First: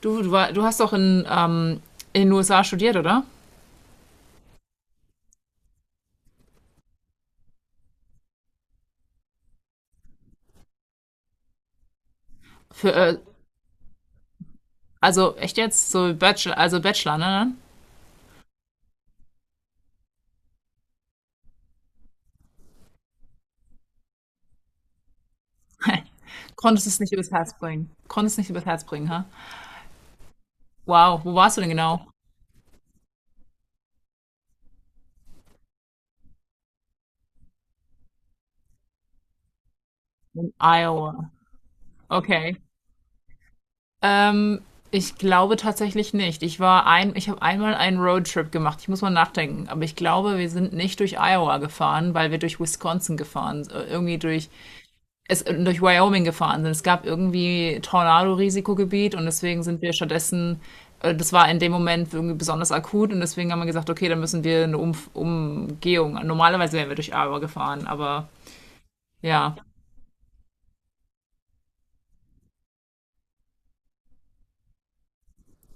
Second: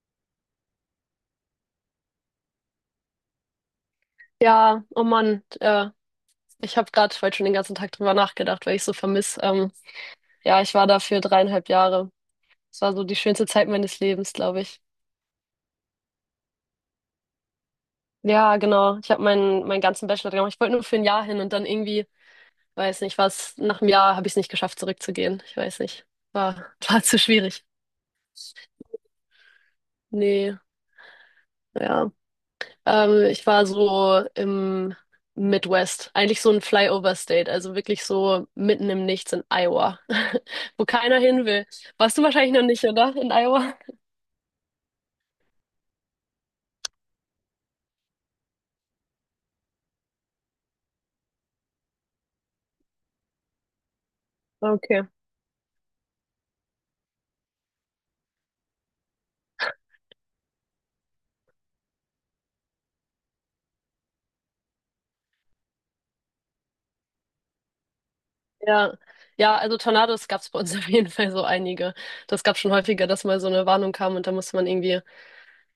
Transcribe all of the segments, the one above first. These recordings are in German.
Du hast doch in den USA studiert, oder? Ja, oh Mann, ich habe gerade heute schon den ganzen Tag drüber nachgedacht, weil ich so vermiss. Ja, ich war da für 3,5 Jahre. Es Für, war so die äh, schönste Zeit meines Lebens, glaube ich. also echt jetzt? So Bachelor, also Bachelor, ne? Ja, genau. Ich habe meinen ganzen Bachelor gemacht. Ich wollte nur für ein Jahr hin und dann irgendwie, weiß nicht, was, nach einem Jahr habe ich es nicht geschafft, zurückzugehen. Ich weiß Dann? nicht. War, Konntest es war nicht zu übers Herz schwierig. bringen. Konntest nicht übers Herz bringen, ha? Nee, Wow, wo warst du denn genau? ja. Ich war so im Midwest, eigentlich so ein Flyover State, also wirklich so mitten im Nichts in Iowa, In wo keiner Iowa. hin will. Warst du wahrscheinlich Okay. noch nicht, oder? In Iowa? Ähm, Ich glaube tatsächlich nicht. Ich habe einmal einen Roadtrip gemacht. Ich muss mal nachdenken. Aber ich glaube, wir sind nicht durch Iowa gefahren, weil wir durch Wisconsin gefahren sind. Irgendwie durch Okay. es, durch Wyoming gefahren sind. Es gab irgendwie Tornado-Risikogebiet und deswegen sind wir stattdessen. Das war in dem Moment irgendwie besonders akut und deswegen haben wir gesagt, okay, dann müssen wir eine Umf Umgehung. Normalerweise wären wir durch Iowa gefahren, aber Ja. ja, Ja, also Tornados gab es bei uns auf jeden Fall so einige. Das gab schon häufiger, dass mal so eine Warnung kam und da musste man irgendwie,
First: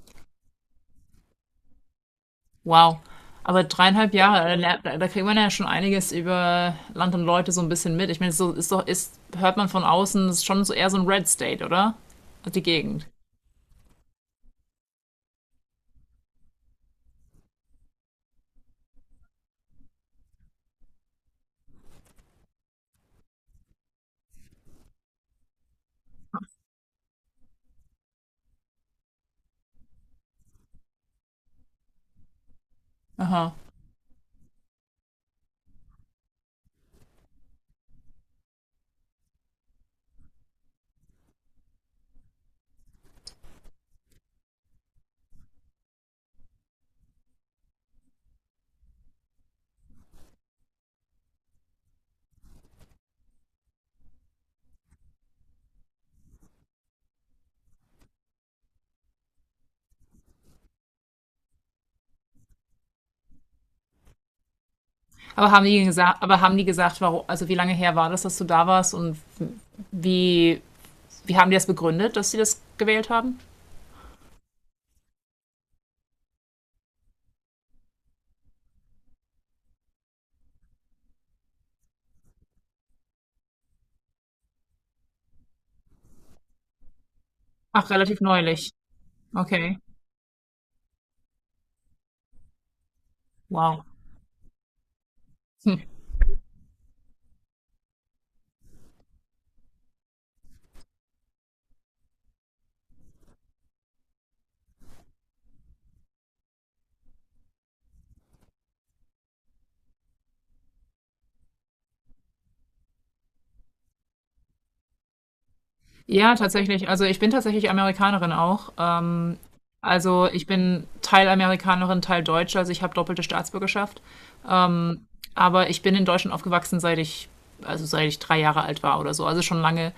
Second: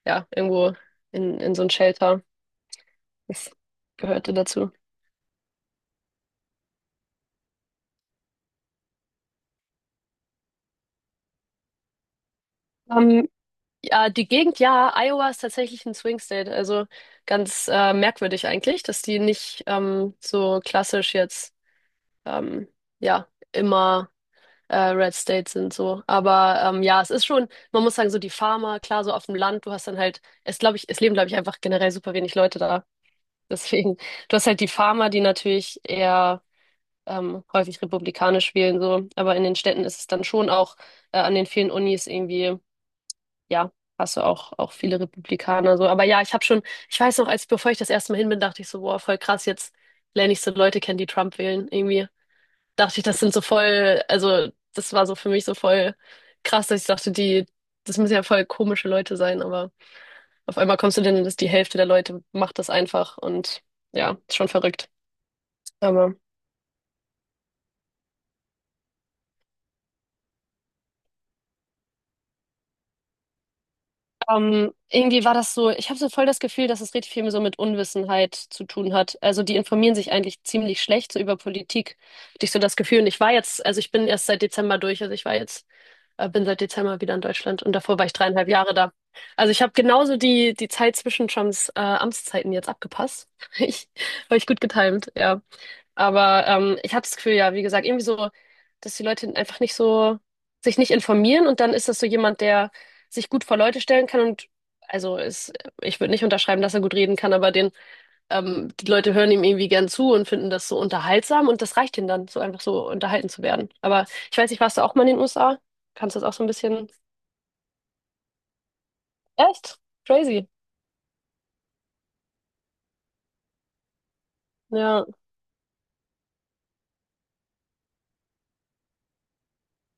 ja, irgendwo in so ein Shelter. wow. Das Aber dreieinhalb gehörte Jahre, da, dazu. lernt- da da kriegt man ja schon einiges über Land und Leute so ein bisschen mit. Ich meine, so hört man von außen, das ist schon so eher so ein Red State, oder? Die Gegend. Ähm, Ja, die Gegend, ja, Iowa ist tatsächlich ein Swing State. Also ganz merkwürdig eigentlich, dass die nicht so klassisch jetzt, ähm, ja, immer Red State sind so. Aber ja, es ist schon, man muss sagen, so die Farmer, klar, so auf dem Land, du hast dann halt, es glaube ich, es leben, glaube ich, einfach generell super wenig Leute da. Aha. Deswegen, du hast halt die Farmer, die natürlich eher häufig republikanisch wählen, so. Aber in den Städten ist es dann schon auch an den vielen Unis irgendwie ja, hast du auch, auch viele Republikaner so. Aber ja, ich habe schon, ich weiß noch, als bevor ich das erste Mal hin bin, dachte ich so, boah, voll krass, jetzt lerne ich so Leute kennen, die Trump wählen. Irgendwie dachte ich, das sind so voll, also das war so für mich so voll krass, dass ich dachte, die, das müssen ja voll komische Leute sein, aber auf einmal kommst du denn, dass die Hälfte der Leute macht das einfach und ja, ist schon verrückt. Aber haben die Aber gesagt, aber haben die gesagt, warum, also wie lange her war das, dass du da warst und wie, wie haben die das begründet, dass sie das gewählt haben? Irgendwie war das so, ich habe so voll das Gefühl, dass es richtig viel so mit Unwissenheit zu tun hat. Also die informieren sich eigentlich ziemlich schlecht so über Politik, hatte ich so das Gefühl. Und ich war jetzt, also ich bin erst seit Dezember durch, also ich war jetzt, bin seit Dezember wieder in Deutschland und Ach, davor war ich relativ dreieinhalb neulich. Jahre da. Also ich habe Okay. genauso die, die Zeit zwischen Trumps Amtszeiten jetzt abgepasst. Wow. Ich, habe ich gut getimt, ja. Hm. Aber ich hatte das Gefühl, ja, wie gesagt, irgendwie so, dass die Leute einfach nicht so sich nicht informieren und dann ist das so jemand, der sich gut vor Leute stellen kann und also ist, ich würde nicht unterschreiben, dass er gut reden kann, aber den, die Leute hören ihm irgendwie gern zu und finden das so unterhaltsam und das reicht ihnen dann, so einfach so unterhalten zu werden. Aber ich weiß nicht, warst du auch mal in den USA? Kannst du das auch Ja, so ein tatsächlich. bisschen? Also ich bin tatsächlich Amerikanerin auch. Echt? Also ich Crazy. bin Teil Amerikanerin, Teil Deutsche, also ich habe doppelte Staatsbürgerschaft. Ja. Ähm, aber ich bin in Deutschland aufgewachsen, also seit ich 3 Jahre alt war oder so. Also schon lange.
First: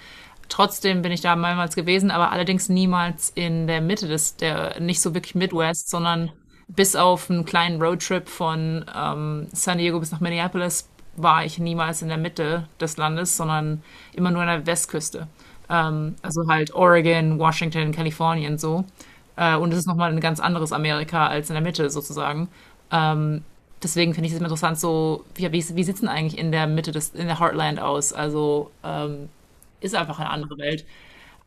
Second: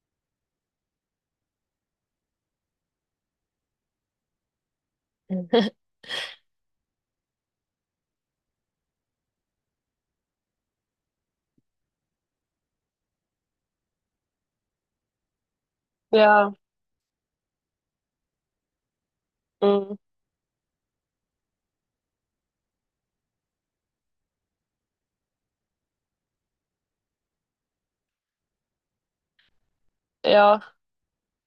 Trotzdem bin ich da mehrmals gewesen, aber allerdings niemals in der Mitte nicht so wirklich Midwest, sondern bis auf einen kleinen Roadtrip von San Diego bis nach Minneapolis war ich niemals in der Mitte des Landes, sondern immer nur an der Westküste. Also Ja. halt Oregon, Washington, Kalifornien so. Und es ist Mm, nochmal ein ganz anderes Amerika als in der Mitte sozusagen, deswegen finde ich es interessant, so, wie sieht es denn eigentlich in der Mitte in der Heartland aus? Also ist einfach eine andere ja. Welt.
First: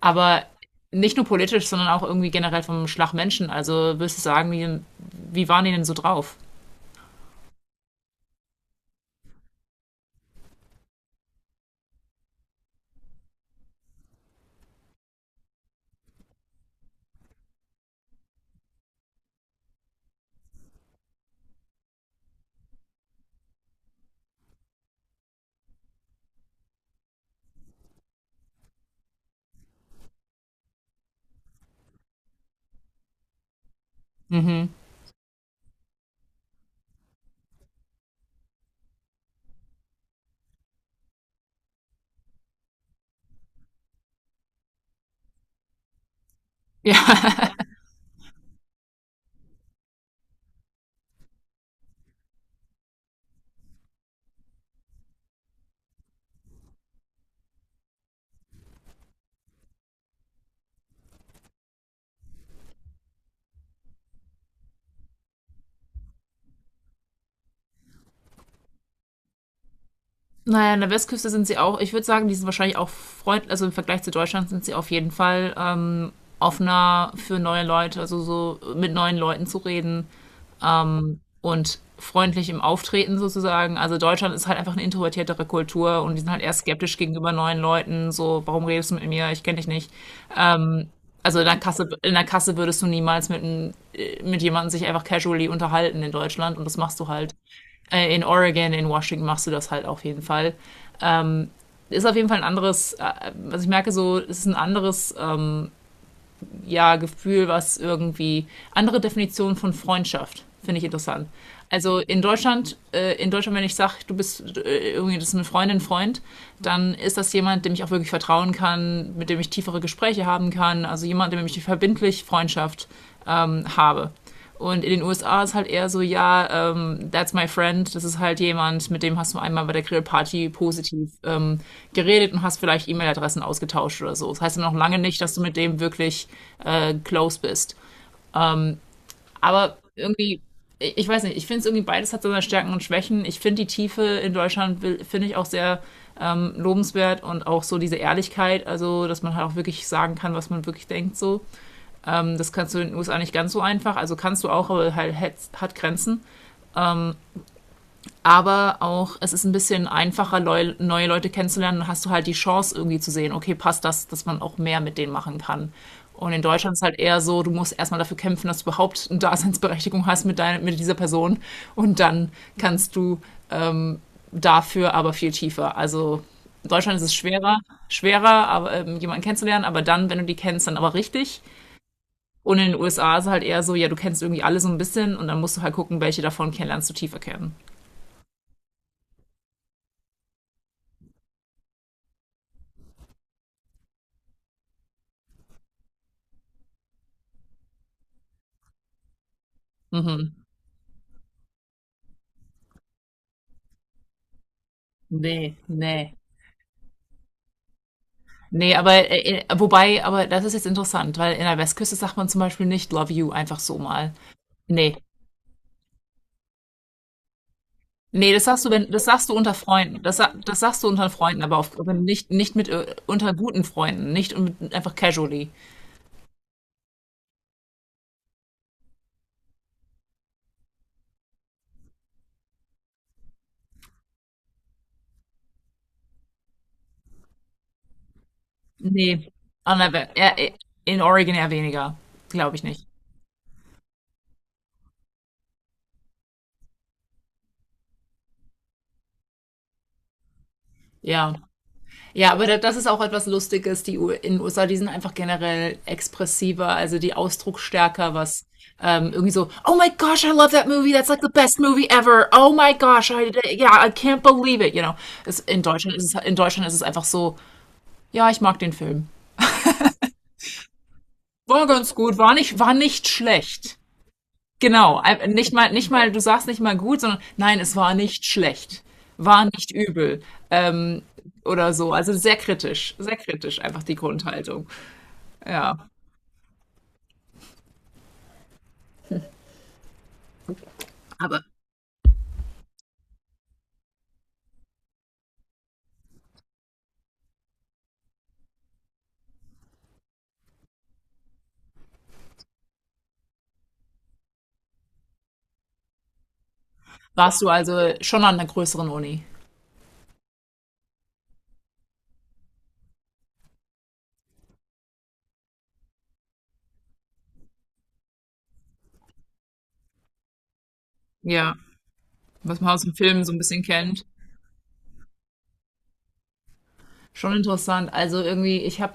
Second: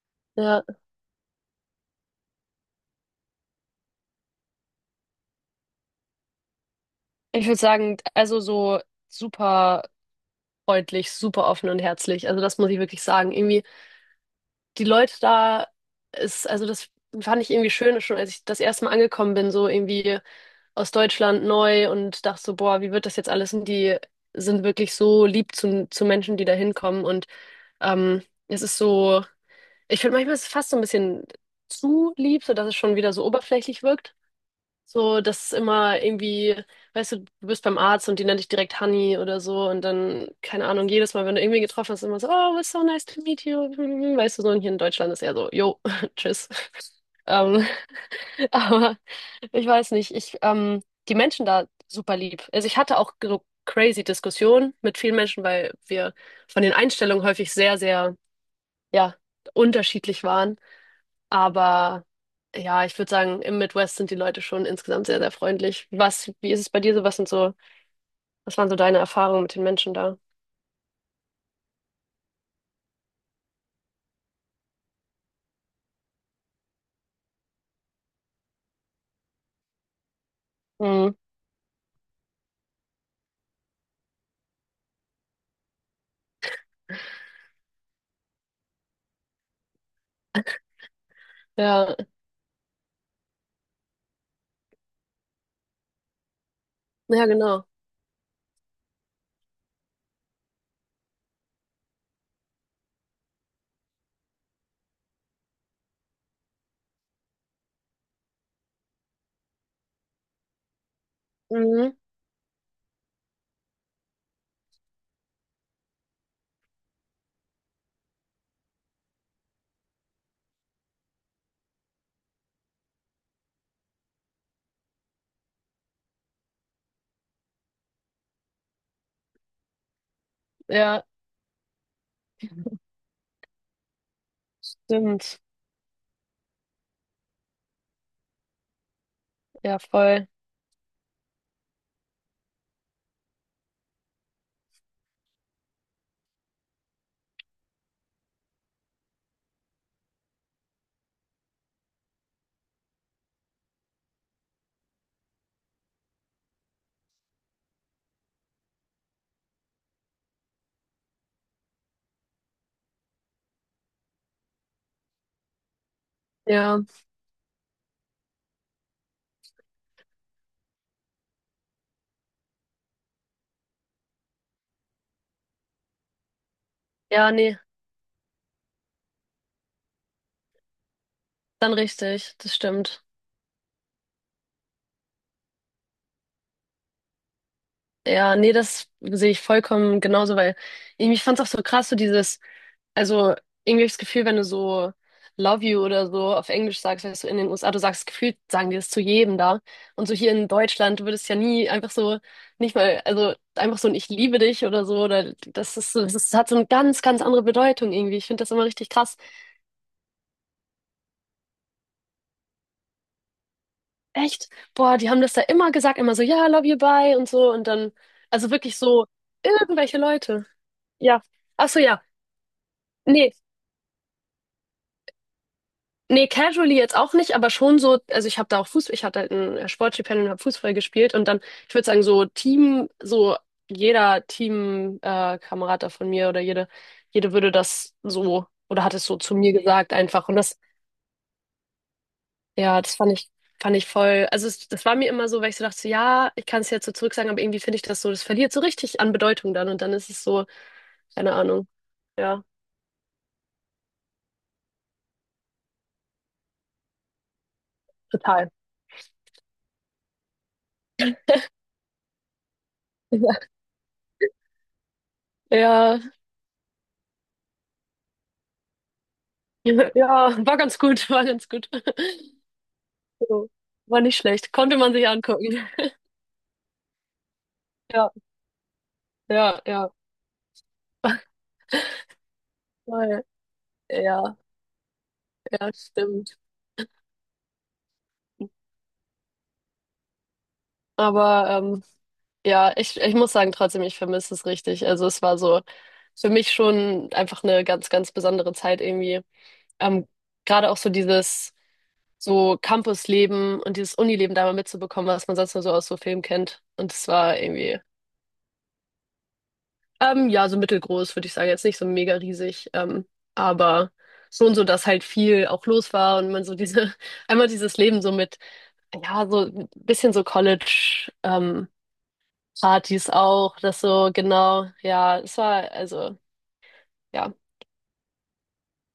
Aber Ja. nicht nur politisch, sondern auch irgendwie generell vom Schlag Menschen. Also würdest du sagen, wie waren die denn so drauf? Ich würde sagen, also so super, freundlich, super offen und herzlich. Also das muss ich wirklich sagen. Irgendwie die Leute da ist, also das fand ich irgendwie schön, schon als ich das erste Mal angekommen bin, so irgendwie aus Deutschland neu und dachte so, boah, wie wird das jetzt alles? Und die sind wirklich so lieb zu Menschen, die da hinkommen. Und ähm, es ist so, ich finde manchmal ist es fast so ein bisschen zu lieb, sodass es schon wieder so oberflächlich wirkt. Mhm. So, das ist immer irgendwie, weißt du, du bist beim Arzt und die nennt dich direkt Honey oder so und dann, keine Ahnung, jedes Mal, wenn du irgendwie getroffen hast, immer so, oh, it's so nice to meet you. Weißt du, so und hier in Deutschland ist eher so, yo, tschüss. Ja. Ähm, aber ich weiß nicht, ich, die Menschen da super lieb. Also ich hatte auch so crazy Diskussionen mit vielen Menschen, weil wir von den Einstellungen häufig sehr, sehr, ja, unterschiedlich waren. Aber ja, ich würde sagen, im Midwest sind die Leute schon insgesamt sehr, sehr freundlich. Was, wie ist es bei dir so? Was sind so, was waren so deine Erfahrungen mit den Menschen da? Naja, an der Westküste sind sie auch, ich würde sagen, die sind wahrscheinlich auch freundlich, also im Vergleich zu Deutschland sind sie auf jeden Fall offener für neue Leute, also so mit neuen Leuten zu reden. Mhm. Und freundlich im Auftreten sozusagen. Also Deutschland ist halt einfach eine introvertiertere Kultur und die sind halt eher skeptisch gegenüber neuen Leuten. So, warum redest du mit mir? Ich kenne dich nicht. Ähm, Also in der Kasse, Ja, in der Kasse würdest du niemals mit jemandem sich einfach casually unterhalten in Deutschland und das machst du ja, halt. genau. In Oregon, in Washington machst du das halt auf jeden Fall. Ist auf jeden Fall ein anderes, was ich merke, so, es ist ein anderes ja, Gefühl, was irgendwie andere Definitionen von Freundschaft finde ich interessant. Mhm. Also in Deutschland, wenn ich sage, du bist irgendwie das ist eine Freundin, Freund, dann ist das jemand, dem ich auch wirklich vertrauen kann, mit dem ich tiefere Gespräche haben kann, also jemand, mit dem ich verbindlich Freundschaft habe. Und in den USA ist halt eher so, ja, that's my friend. Das ist halt jemand, mit dem hast du einmal bei der Grillparty Ja, positiv geredet und hast vielleicht E-Mail-Adressen ausgetauscht oder so. Das heißt ja noch lange nicht, dass stimmt. du mit dem wirklich close bist. Aber Ja, voll. irgendwie, ich weiß nicht, ich finde es irgendwie beides hat so seine Stärken und Schwächen. Ich finde die Tiefe in Deutschland finde ich auch sehr lobenswert und auch so diese Ehrlichkeit, also dass man halt auch wirklich sagen kann, was man wirklich denkt so. Das kannst du in den USA nicht ganz so einfach, also kannst du auch, aber halt hat Grenzen. Aber auch es ist ein bisschen einfacher, Leu neue Leute kennenzulernen. Dann hast du halt die Chance irgendwie zu sehen, okay, passt das, dass man auch mehr mit denen machen kann. Und in Deutschland ist Ja, halt eher so, du musst erstmal dafür kämpfen, dass du überhaupt eine Daseinsberechtigung hast mit dieser Person. Und dann kannst du ähm, dafür aber viel tiefer. Also in Deutschland ist es ja, nee, schwerer, schwerer, aber, jemanden kennenzulernen, aber dann, wenn du die kennst, dann aber richtig. dann richtig. Das Und in den stimmt. USA ist es halt eher so, ja, du kennst irgendwie alle so ein bisschen und dann musst du halt gucken, welche davon kennenlernst du tiefer kennen. Ja, nee, das sehe ich vollkommen genauso, weil ich fand es auch so krass, so dieses. Also irgendwie habe ich das Gefühl, wenn du so Love you oder so auf Englisch sagst, weißt du, in den USA, du sagst gefühlt, sagen die das zu jedem da. Und so hier Mhm. in Deutschland, du würdest ja nie einfach so, nicht mal, also einfach so ein Ich liebe dich oder so, oder Nee, das ist, so- das nee. ist, hat so eine ganz, ganz andere Bedeutung irgendwie. Ich finde das immer Nee, richtig aber krass. Wobei, aber das ist jetzt interessant, weil in der Westküste sagt man zum Beispiel nicht Love you einfach so mal. Echt? Nee. Boah, die haben das da immer gesagt, immer so, ja, love you, bye und so. Und dann, Nee, das also sagst du, wirklich wenn, das so, sagst du unter irgendwelche Freunden. Das, sa- Leute. das sagst du unter Ja. Freunden, aber Ach auf, so, ja. wenn nicht, nicht mit, Nee. unter guten Freunden, nicht mit, einfach casually. Nee, casually jetzt auch nicht, aber schon so, also ich habe da auch Fußball, ich hatte halt ein Sportstipendium und habe Fußball gespielt und dann, ich würde sagen, so Team, so jeder Team, Kamerad da von mir oder jede, jede würde das so oder hat es so Nee. zu mir An der, gesagt We- einfach. ja, Und das, in Oregon eher weniger. Glaube ich ja, nicht. das fand ich voll, also es, das war mir immer so, weil ich so dachte, so, ja, ich kann es jetzt so zurück sagen, aber irgendwie finde ich das so, das verliert so richtig an Bedeutung dann und dann ist es so, keine Ja. Ahnung, Ja, ja, aber das ist auch etwas Lustiges. Die U in den USA, die sind einfach generell expressiver, also die ausdrucksstärker, was total. Irgendwie so, oh my gosh, I love that movie, that's like the best movie ever. Oh my gosh, I, yeah, I can't believe it, you know. In Deutschland Ja, ist es, in Deutschland ist es einfach so, ja, ich mag den Film. ja, war ganz gut, war ganz War gut. ganz gut, war nicht So, schlecht. war nicht schlecht. Konnte man Genau, sich nicht angucken. mal, nicht mal, du sagst nicht mal gut, sondern nein, es war Ja, nicht schlecht, war ja, nicht ja. übel, ähm, oder so. Also sehr Voll. kritisch einfach die Ja, Grundhaltung. ja, Ja. stimmt. Aber Aber ja, ich muss sagen, trotzdem, ich vermisse es richtig. Also es war so für mich schon einfach eine ganz, ganz besondere Zeit irgendwie. Ähm, gerade auch so dieses so Campusleben und dieses Unileben da mal mitzubekommen, was man sonst nur so aus so Filmen kennt. Und es war warst du irgendwie also schon an einer größeren Uni? Ja, so mittelgroß, würde ich sagen. Jetzt nicht so mega riesig, aber schon so, dass halt viel auch los war und man so diese, einmal dieses Leben so mit, ja, so ein bisschen so College, Ja, was man aus dem Partys Film so ein auch, bisschen das kennt. so, genau, ja, es war, also, ja, Schon interessant. Also irgendwie, ich habe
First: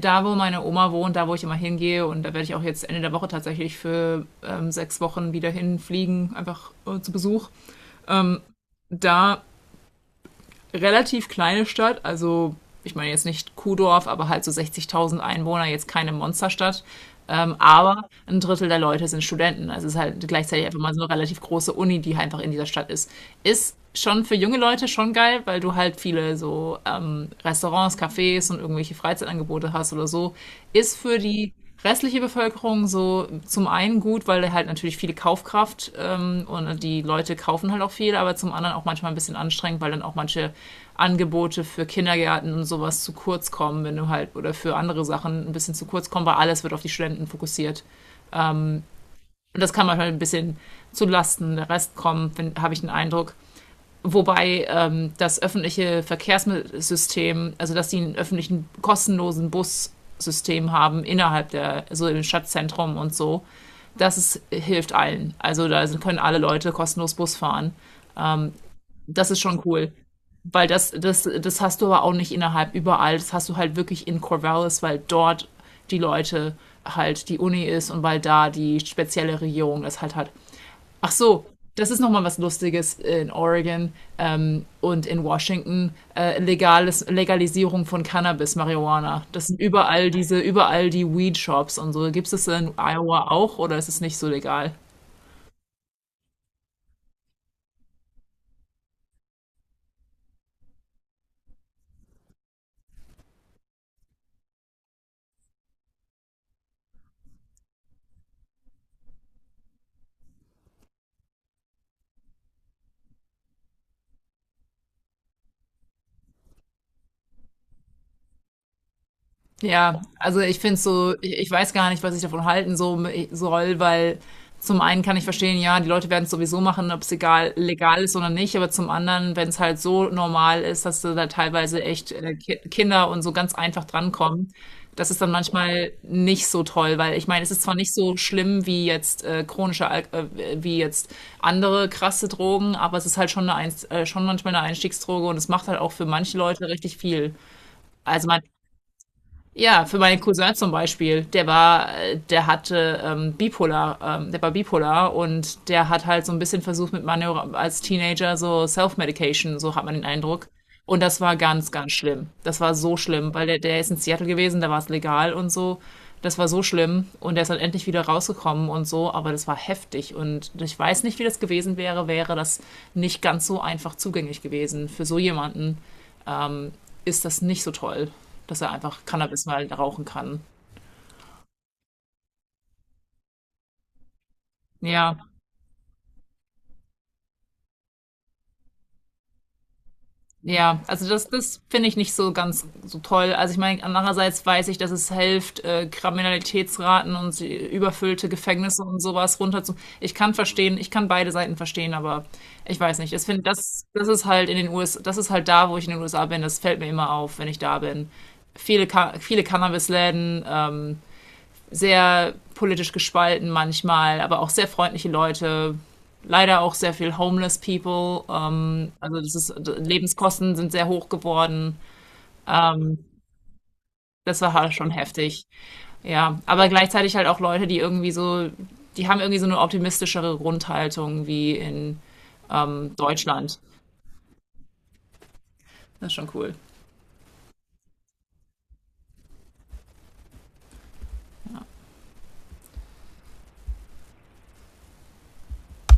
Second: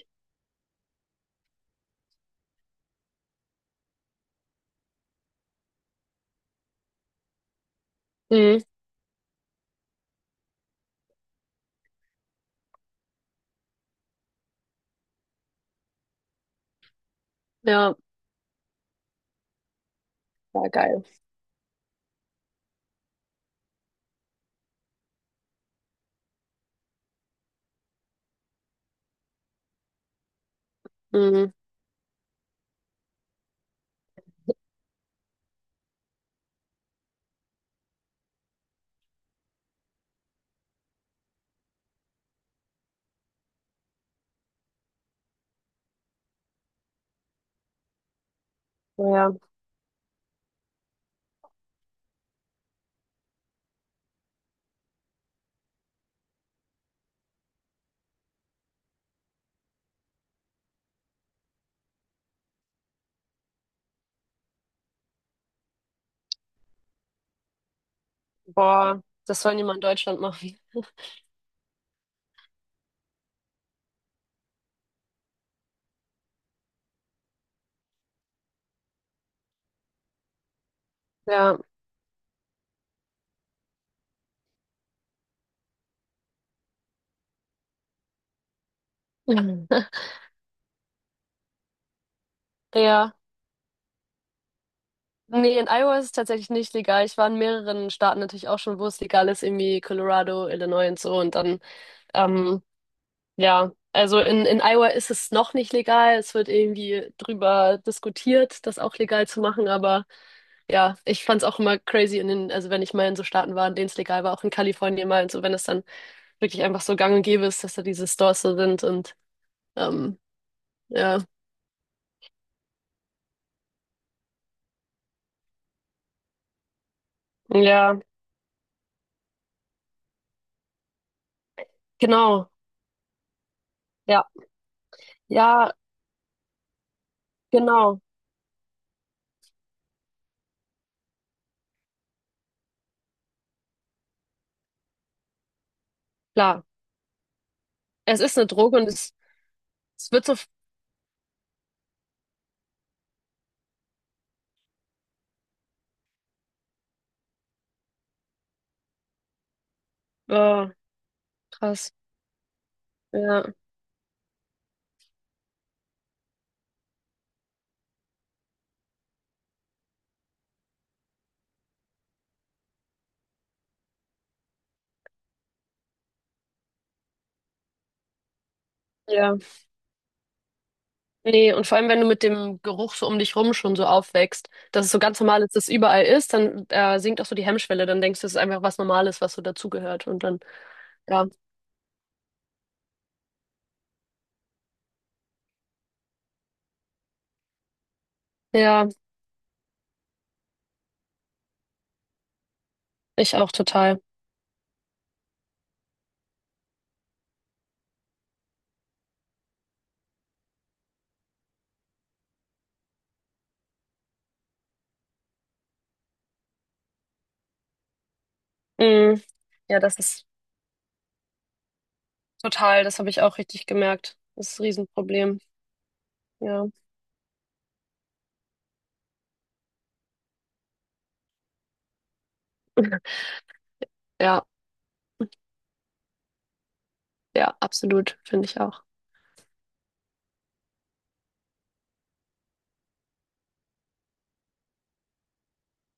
da, wo meine Oma wohnt, da, wo ich immer hingehe, und da werde ich auch jetzt Ende der Woche tatsächlich für 6 Wochen wieder hinfliegen, einfach zu Besuch. Ähm, mhm, Da relativ kleine Stadt, also ich meine jetzt nicht Kuhdorf, aber halt so 60.000 Einwohner, jetzt keine Monsterstadt. Ja, Aber ein Drittel der Leute sind Studenten. Also es ist halt gleichzeitig war einfach mal so geil, eine relativ große Uni, die halt einfach in dieser Stadt ist. Ist schon für junge Leute schon geil, weil du halt viele so Restaurants, Cafés und irgendwelche Freizeitangebote hast oder so. Ist für mhm, die restliche Bevölkerung so zum einen gut, weil halt natürlich viele Kaufkraft und die Leute kaufen halt auch viel, aber zum anderen auch manchmal ein bisschen anstrengend, weil dann auch manche Angebote für Kindergärten und sowas zu kurz kommen, wenn du halt oder für andere Sachen ein bisschen zu kurz kommen, weil alles wird auf die Studenten fokussiert. ja, Und das kann manchmal ein bisschen zu Lasten der Rest kommen, habe ich den Eindruck. Wobei das öffentliche Verkehrssystem, also dass die einen öffentlichen kostenlosen Bus System haben innerhalb der, so im Stadtzentrum und so, das ist, hilft allen. Also da können alle Leute kostenlos Bus fahren. boah, Das ist das soll schon niemand in cool. Deutschland machen, Weil das hast du aber auch nicht innerhalb überall. Das hast du halt wirklich in Corvallis, weil dort die Leute halt die Uni ist und weil da die spezielle Regierung das halt hat. Ach so, ja, das ist nochmal was Lustiges in Oregon und in Washington. Legalisierung von Cannabis, Marihuana. Das sind überall diese, überall die Weed-Shops und so. Gibt es das in ja. Iowa auch oder ist es nicht so legal? Nee, in Iowa ist es tatsächlich nicht legal. Ich war in mehreren Staaten natürlich auch schon, wo es legal ist, irgendwie Colorado, Illinois und so. Und dann Ähm, ja, also in Iowa ist es noch nicht legal. Es wird irgendwie drüber diskutiert, das auch legal zu machen. Aber ja, ich fand's auch immer crazy in den, also wenn ich mal in so Staaten war, in denen es legal war, auch in Kalifornien mal und so, wenn es dann wirklich einfach so gang und gäbe ist, dass da diese Stores so sind und Ja, ähm, also ich finde so, ja. ich weiß gar nicht, was ich davon halten so, soll, weil zum einen kann ich verstehen, ja, die Leute werden es sowieso machen, ob es egal, Ja, legal ist oder nicht, aber zum anderen, wenn es halt so normal ist, dass da teilweise echt genau. Kinder und so ganz einfach Ja, drankommen, das ist dann ja, manchmal nicht so toll, weil ich meine, es ist zwar nicht genau. so schlimm wie jetzt chronische, Al wie jetzt andere krasse Drogen, aber es ist halt schon eine Einst schon manchmal eine Einstiegsdroge und es macht halt auch für manche Klar. Leute richtig viel. Es Also ist man eine Droge und es, ja, für es meinen wird so, Cousin zum Beispiel, der war, der hatte bipolar, der war bipolar und der hat halt so ein bisschen versucht mit Manöver als Teenager so Self-Medication, so hat man den Eindruck. äh, Und das war ganz, krass. ganz schlimm. Das war so schlimm, Ja, weil der ist in Seattle gewesen, da war es legal und so. Das war so schlimm und der ist dann endlich wieder rausgekommen und so, aber das war heftig und ich weiß nicht, wie das gewesen wäre, wäre das nicht ganz so einfach zugänglich gewesen für so jemanden ähm, ist das nicht so toll, dass er einfach ja. Cannabis mal rauchen kann. Nee, und vor allem, wenn du mit dem Geruch so um dich rum schon so aufwächst, dass es so Ja, ganz normal ist, dass es überall ist, dann sinkt auch so die Hemmschwelle. Dann denkst du, es ist einfach was Normales, was so dazugehört. Und dann, ja, also ja, das finde ich nicht so ganz so toll. Also ich meine, andererseits weiß ich, dass es hilft, Kriminalitätsraten und die überfüllte Gefängnisse ja, und sowas runterzu. Ich kann verstehen, ich kann beide Seiten verstehen, aber ich weiß nicht. Ich ich finde, auch das, total. das ist halt in den USA, das ist halt da, wo ich in den USA bin. Das fällt mir immer auf, wenn ich da bin. Viele Cannabisläden, sehr politisch gespalten manchmal, aber auch sehr freundliche Leute. Leider auch sehr viel homeless people. Mm, Also das ist, ja, das ist Lebenskosten sind sehr hoch geworden. total, das Ähm, habe ich auch richtig gemerkt. Das Das war ist ein halt schon Riesenproblem. heftig. Ja, Ja, aber gleichzeitig halt auch Leute, die irgendwie so, die haben irgendwie so eine optimistischere Grundhaltung wie in Deutschland. ja, Das ist schon cool. ja, absolut, finde ich auch.